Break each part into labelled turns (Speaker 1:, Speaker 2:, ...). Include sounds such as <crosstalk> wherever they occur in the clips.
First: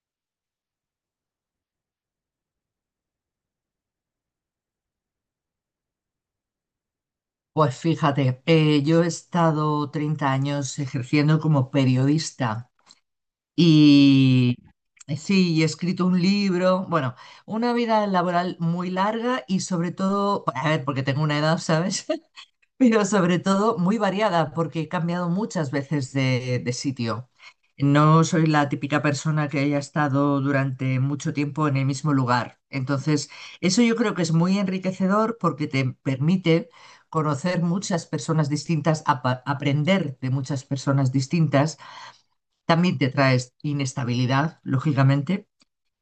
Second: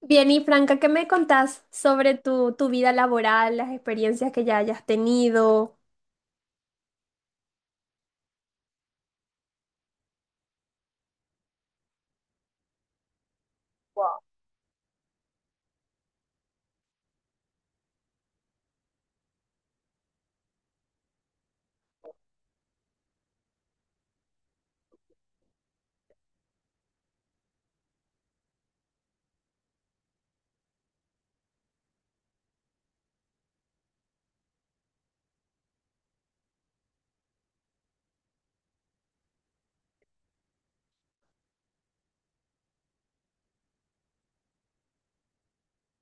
Speaker 1: Bien, y Franca, ¿qué me contás sobre tu vida laboral, las experiencias que ya hayas tenido?
Speaker 2: Pues fíjate, yo he estado 30 años ejerciendo como periodista y sí, y he escrito un libro, bueno, una vida laboral muy larga y sobre todo, a ver, porque tengo una edad, ¿sabes? <laughs> Pero sobre todo muy variada, porque he cambiado muchas veces de sitio. No soy la típica persona que haya estado durante mucho tiempo en el mismo lugar. Entonces, eso yo creo que es muy enriquecedor porque te permite conocer muchas personas distintas, aprender de muchas personas distintas. También te traes inestabilidad, lógicamente,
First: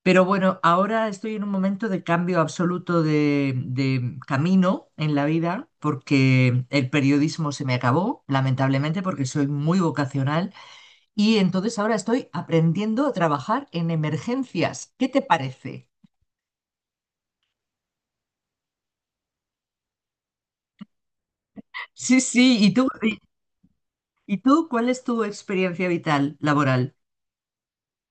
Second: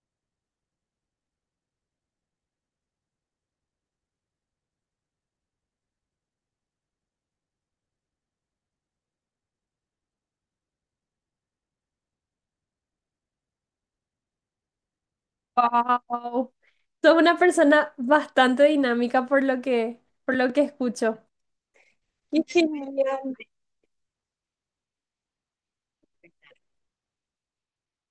Speaker 2: pero bueno, ahora estoy en un momento de cambio absoluto de camino en la vida porque el periodismo se me acabó, lamentablemente, porque soy muy vocacional y entonces ahora estoy aprendiendo a trabajar en emergencias. ¿Qué te parece?
Speaker 1: Wow. Sos una persona bastante dinámica por lo que escucho.
Speaker 2: Sí, sí,
Speaker 1: Qué genial.
Speaker 2: y tú cuál es tu experiencia vital laboral?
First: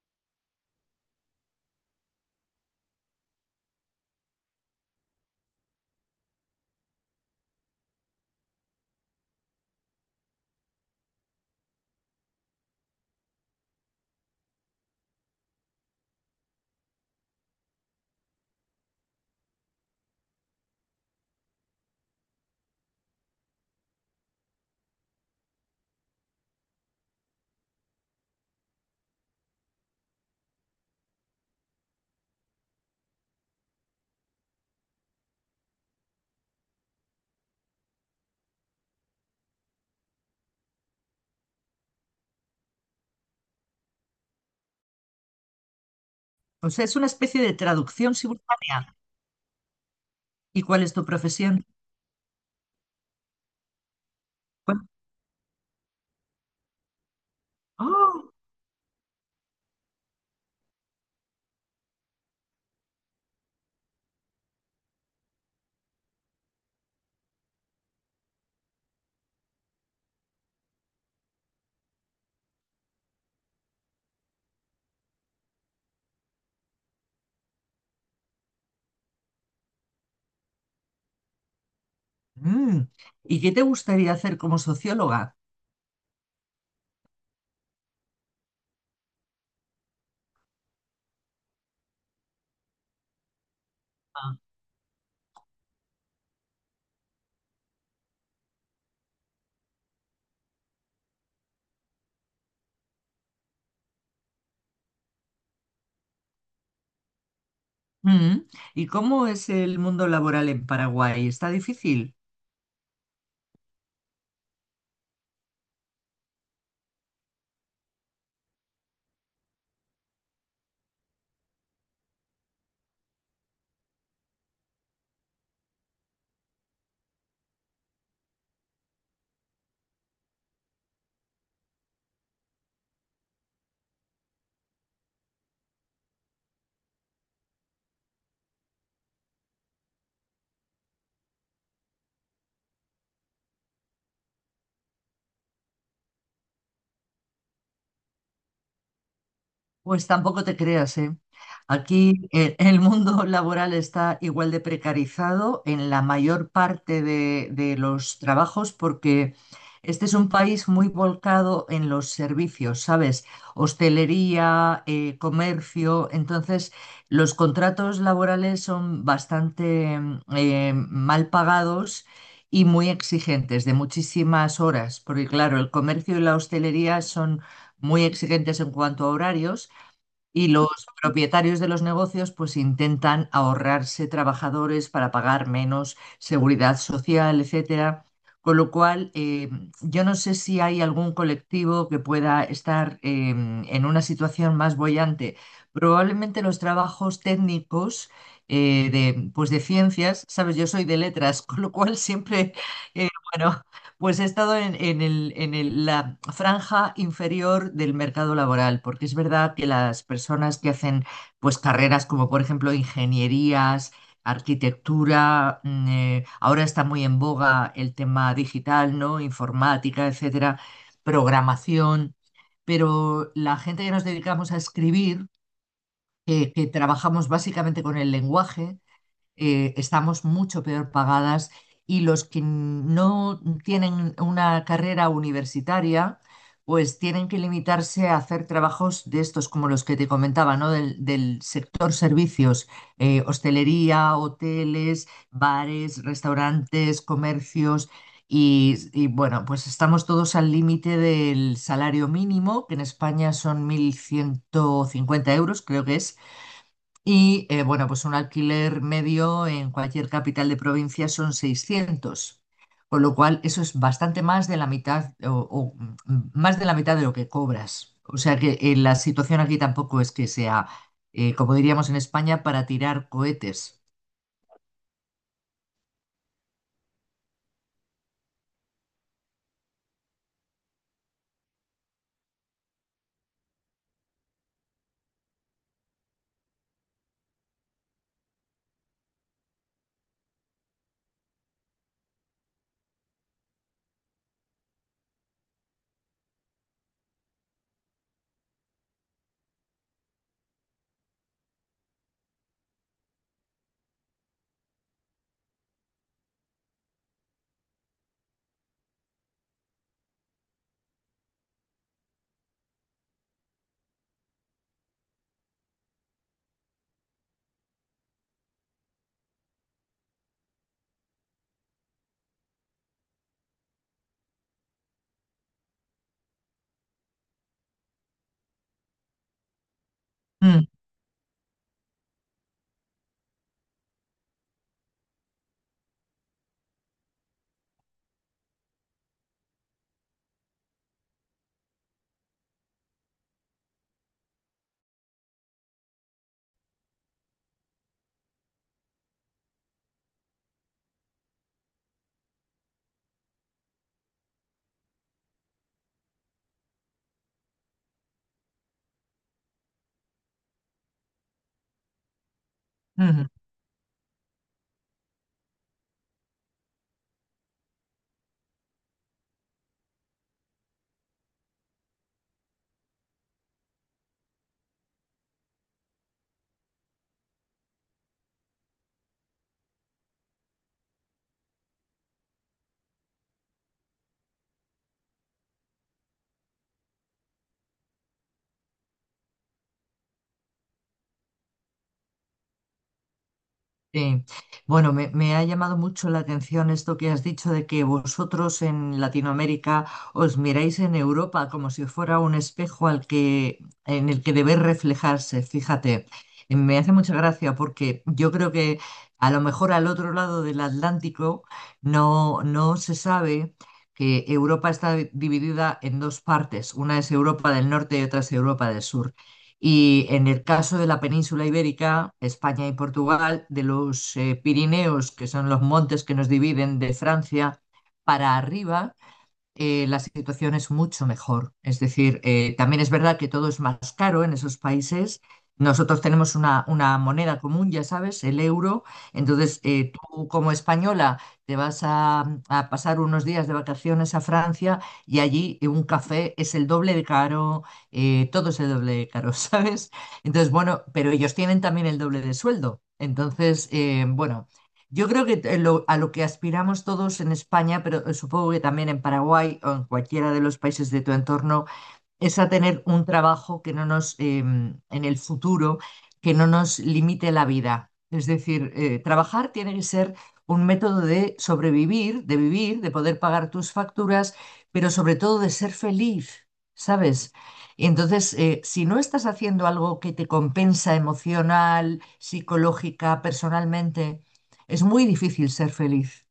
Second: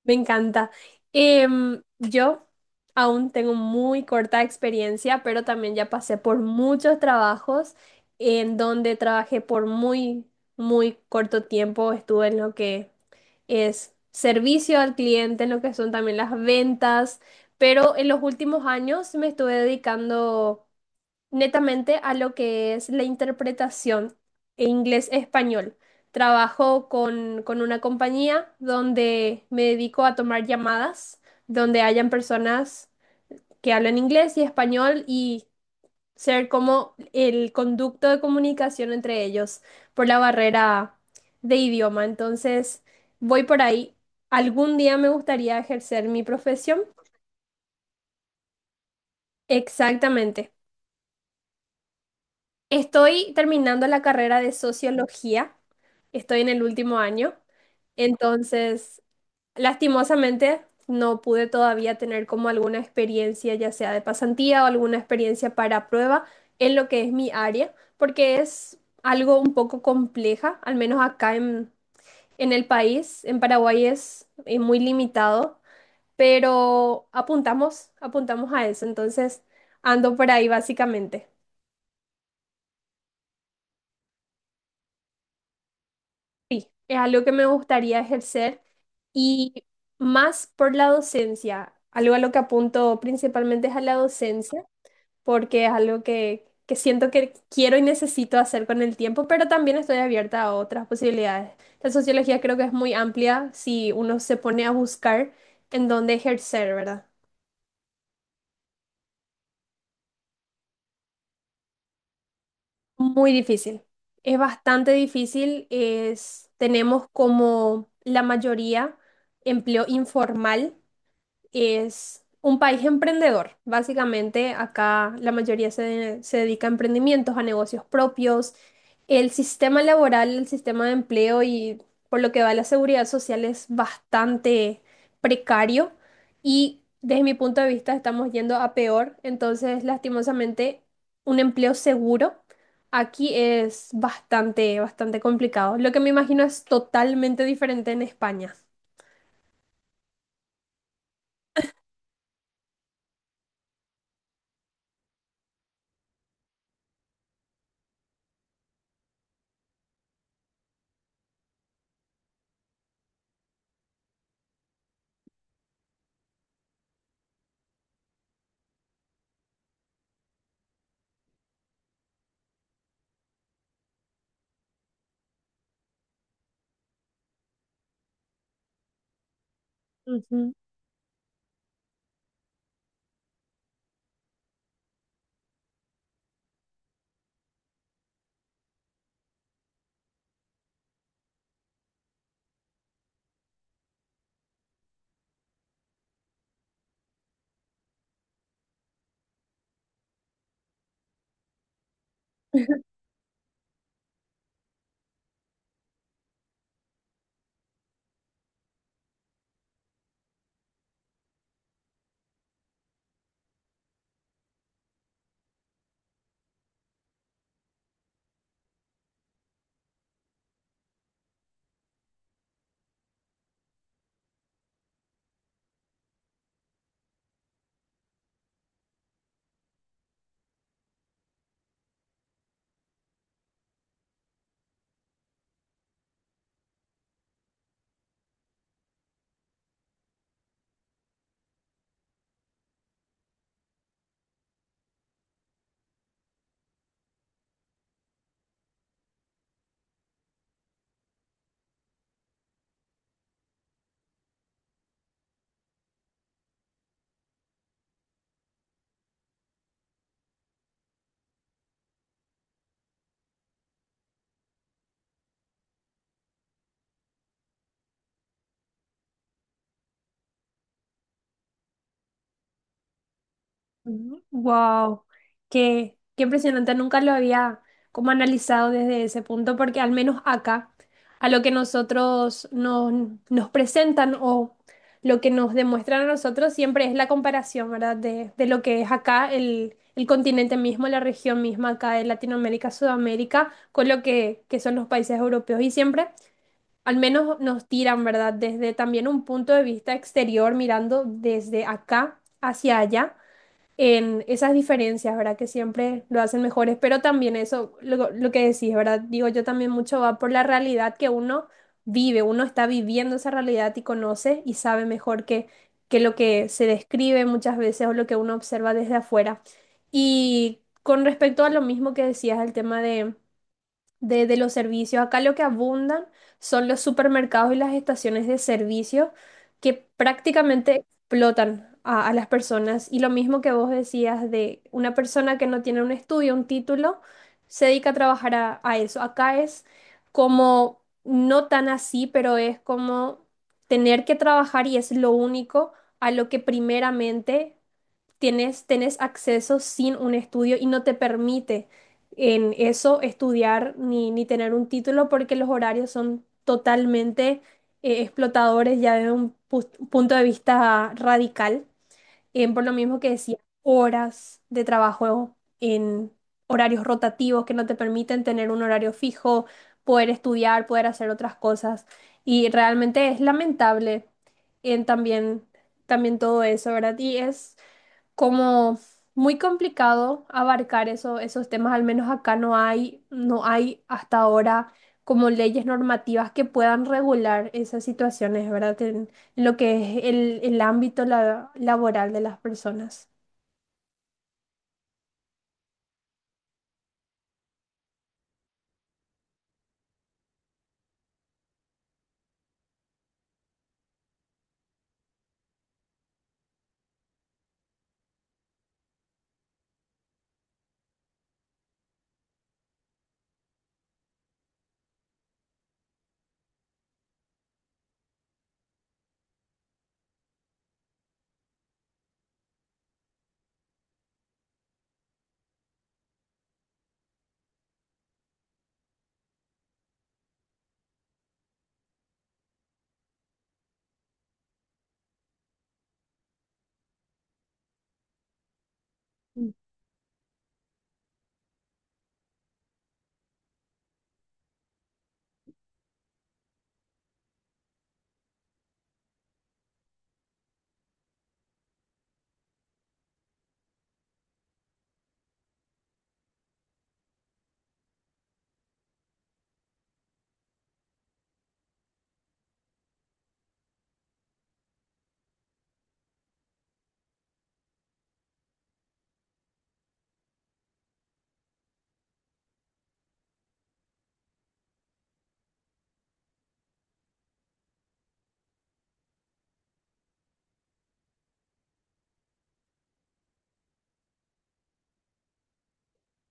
Speaker 1: Me encanta. Yo aún tengo muy corta experiencia, pero también ya pasé por muchos trabajos en donde trabajé por muy corto tiempo. Estuve en lo que es servicio al cliente, en lo que son también las ventas, pero en los últimos años me estuve dedicando netamente a lo que es la interpretación en inglés-español. Trabajo con una compañía donde me dedico a tomar llamadas, donde hayan personas que hablan inglés y español y ser como el conducto de comunicación entre ellos por la barrera de idioma. Entonces, voy por ahí. Algún día me gustaría ejercer mi
Speaker 2: O
Speaker 1: profesión.
Speaker 2: sea, es una especie de traducción simultánea.
Speaker 1: Exactamente.
Speaker 2: ¿Y cuál es tu profesión?
Speaker 1: Estoy terminando la carrera de
Speaker 2: ¿Cuál-
Speaker 1: sociología. Estoy en el último año,
Speaker 2: ¡Oh!
Speaker 1: entonces lastimosamente no pude todavía tener como alguna experiencia, ya sea de pasantía o alguna experiencia para prueba en lo que es mi área, porque es algo un poco compleja, al menos acá en el país, en Paraguay es, muy limitado, pero apuntamos a eso, entonces ando por ahí básicamente.
Speaker 2: Mm. ¿Y qué te gustaría hacer como socióloga?
Speaker 1: Sí, es algo que me gustaría ejercer. Y más por la docencia, algo a lo que apunto principalmente es a la docencia, porque es algo que siento que quiero y necesito hacer con el tiempo, pero también estoy abierta a otras posibilidades. La sociología creo que es muy amplia si uno se pone a buscar en dónde ejercer, ¿verdad?
Speaker 2: Mm. ¿Y cómo es el mundo laboral en Paraguay? ¿Está difícil?
Speaker 1: Muy difícil. Es bastante difícil. Es, tenemos como la mayoría empleo informal, es un país emprendedor. Básicamente, acá la mayoría se dedica a emprendimientos, a negocios propios. El sistema laboral, el sistema de empleo y por lo que va la seguridad social es bastante precario y desde mi punto de vista estamos yendo a peor. Entonces, lastimosamente, un empleo seguro. Aquí es bastante complicado. Lo que me imagino es totalmente diferente en España.
Speaker 2: Pues tampoco te creas, ¿eh? Aquí el mundo laboral está igual de precarizado en la mayor parte de los trabajos porque este es un país muy volcado en los servicios, ¿sabes? Hostelería, comercio, entonces los contratos laborales son bastante mal pagados, y muy exigentes, de muchísimas horas, porque claro, el comercio y la hostelería son muy exigentes en cuanto a horarios, y
Speaker 1: Ujú.
Speaker 2: los propietarios de los negocios pues intentan ahorrarse trabajadores para pagar menos seguridad social, etcétera. Con lo cual, yo no sé si hay algún colectivo que pueda estar en una situación más boyante. Probablemente los trabajos técnicos pues de ciencias, sabes, yo soy de letras, <laughs> con lo cual siempre,
Speaker 1: <laughs>
Speaker 2: bueno, pues he estado en la franja inferior del mercado laboral, porque es verdad que las personas que hacen pues, carreras como por ejemplo ingenierías, arquitectura, ahora está muy en boga el tema digital, ¿no? Informática, etcétera, programación, pero la gente que nos dedicamos a escribir, que trabajamos básicamente con el lenguaje, estamos mucho peor pagadas y los que no tienen una carrera universitaria, pues tienen que limitarse a hacer trabajos de estos como los que te comentaba, ¿no? Del sector servicios, hostelería, hoteles, bares, restaurantes, comercios. Bueno, pues estamos todos al límite del salario mínimo, que en España son 1.150 euros, creo que es. Y bueno, pues un alquiler medio en cualquier capital de provincia son 600, con lo cual eso es bastante más de la mitad o, más de la mitad de lo que cobras. O sea que la situación aquí tampoco es que sea, como diríamos en España, para tirar cohetes.
Speaker 1: Wow, qué impresionante. Nunca lo había como analizado desde ese punto, porque al menos acá, a lo que nosotros nos presentan o lo que nos demuestran a nosotros siempre es la comparación, ¿verdad? De lo que es acá el continente mismo, la región misma acá de Latinoamérica, Sudamérica, con lo que son los países europeos. Y siempre, al menos nos tiran, ¿verdad? Desde también un punto de vista exterior, mirando desde acá hacia allá en esas diferencias, ¿verdad? Que siempre lo hacen mejores, pero también eso, lo que decís, ¿verdad? Digo, yo también mucho va por la realidad que uno vive, uno está viviendo esa realidad y conoce y sabe mejor que lo que se describe muchas veces o lo que uno observa desde afuera. Y con respecto a lo mismo que decías, el tema de de los servicios. Acá lo que abundan son los supermercados y las estaciones de servicio que
Speaker 2: Mm,
Speaker 1: prácticamente explotan a las personas. Y lo mismo que vos decías de una persona que no tiene un estudio, un título, se dedica a trabajar a eso. Acá es como, no tan así, pero es como tener que trabajar y es lo único a lo que primeramente tienes acceso sin un estudio y no te permite en eso estudiar ni tener un título porque los horarios son totalmente explotadores ya desde un punto de vista radical, por lo mismo que
Speaker 2: ujú.
Speaker 1: decía, horas de trabajo en horarios rotativos que no te permiten tener un horario fijo, poder estudiar, poder hacer otras cosas. Y realmente es lamentable en también todo eso, ¿verdad? Y es como muy complicado abarcar eso, esos temas, al menos acá no hay hasta ahora como leyes normativas que puedan regular esas situaciones, ¿verdad? En lo que es el ámbito laboral de las personas.
Speaker 2: Sí. Bueno, me ha llamado mucho la atención esto que has dicho de que vosotros en Latinoamérica os miráis en Europa como si fuera un espejo al que, en el que debéis reflejarse. Fíjate, me hace mucha gracia porque yo creo que a lo mejor al otro lado del Atlántico no se sabe que Europa está dividida en dos partes. Una es Europa del Norte y otra es Europa del Sur. Y en el caso de la península ibérica, España y Portugal, de los Pirineos, que son los montes que nos dividen de Francia, para arriba la situación es mucho mejor. Es decir, también es verdad que todo es más caro en esos países. Nosotros tenemos una moneda común, ya sabes, el euro. Entonces, tú como española te vas a pasar unos días de vacaciones a Francia y allí un café es el doble de caro, todo es el doble de caro, <laughs> ¿sabes? Entonces, bueno, pero ellos tienen también el doble de sueldo. Entonces, bueno, yo creo que a lo que aspiramos todos en España, pero supongo que también en Paraguay o en cualquiera de los países de tu entorno, es a tener un trabajo que no nos, en el futuro, que no nos limite la vida. Es decir, trabajar tiene que ser un método de sobrevivir, de vivir, de poder pagar tus facturas, pero sobre todo de ser feliz, ¿sabes? Entonces, si no estás haciendo algo que te compensa emocional, psicológica, personalmente, es muy difícil ser feliz.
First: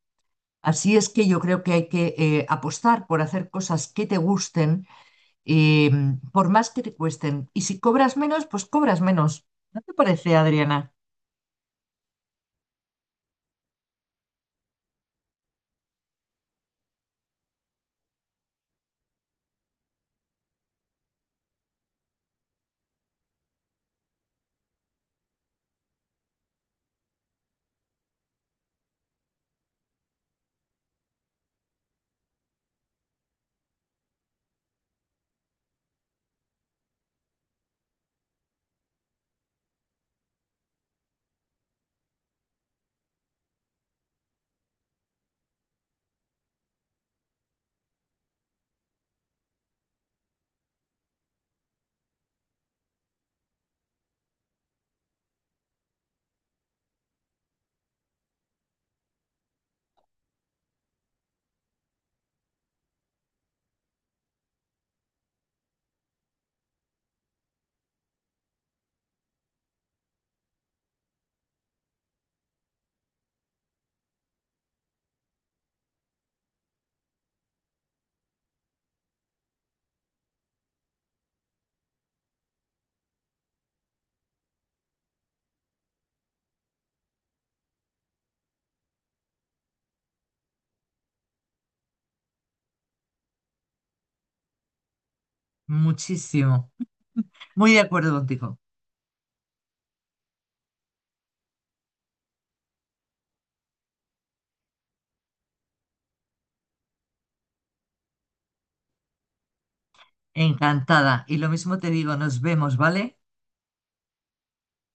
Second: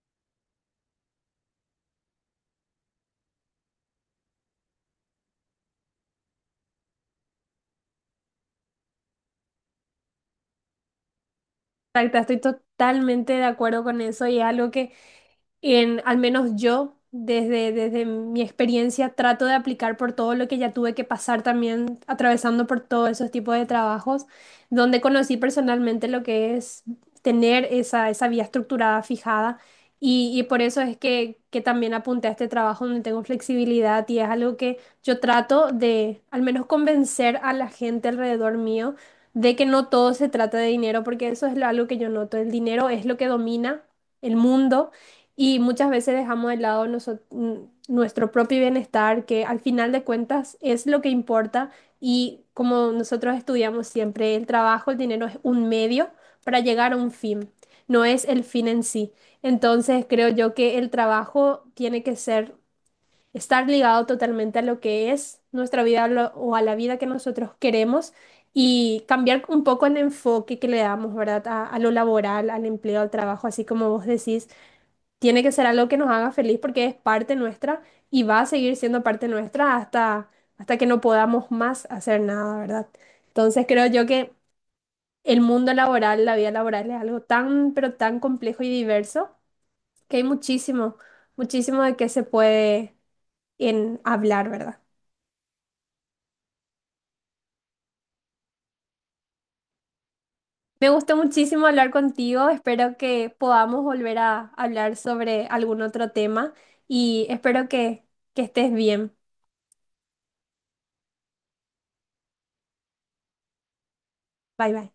Speaker 2: Así es que yo creo que hay que apostar por hacer cosas que te gusten eh, por más que te cuesten. Y si cobras menos, pues cobras menos. ¿No te parece, Adriana?
Speaker 1: Exacto, estoy totalmente de acuerdo con eso y es algo que en, al menos yo, desde mi experiencia, trato de aplicar por todo lo que ya tuve que pasar también, atravesando por todos esos tipos de trabajos, donde conocí personalmente lo que es tener esa vía estructurada fijada. Y por eso es que también apunté a este trabajo donde tengo flexibilidad y es algo que yo trato de al menos convencer a la gente alrededor mío de que no todo se trata de dinero, porque eso es algo que yo noto. El dinero es lo que domina el mundo y muchas veces dejamos de lado nuestro propio bienestar, que al final de cuentas es lo que importa. Y como nosotros estudiamos siempre, el trabajo, el dinero es un medio para llegar a un fin, no es el fin en sí. Entonces creo yo que el trabajo tiene que ser, estar ligado totalmente a lo que es nuestra vida o a la vida que nosotros queremos y cambiar un poco el enfoque que le damos, ¿verdad? A lo laboral, al empleo, al trabajo, así como vos decís. Tiene que ser algo que nos haga feliz porque es parte nuestra y va a seguir siendo parte nuestra hasta que no podamos más hacer nada, ¿verdad? Entonces creo yo que el mundo laboral, la vida laboral es algo tan, pero tan complejo y diverso que hay muchísimo de qué se puede en hablar, ¿verdad?
Speaker 2: Muchísimo. Muy de acuerdo contigo.
Speaker 1: Me gustó muchísimo hablar contigo, espero que podamos volver a hablar sobre algún otro tema y espero que estés bien.
Speaker 2: Encantada. Y lo mismo te digo, nos vemos, ¿vale?
Speaker 1: Bye bye.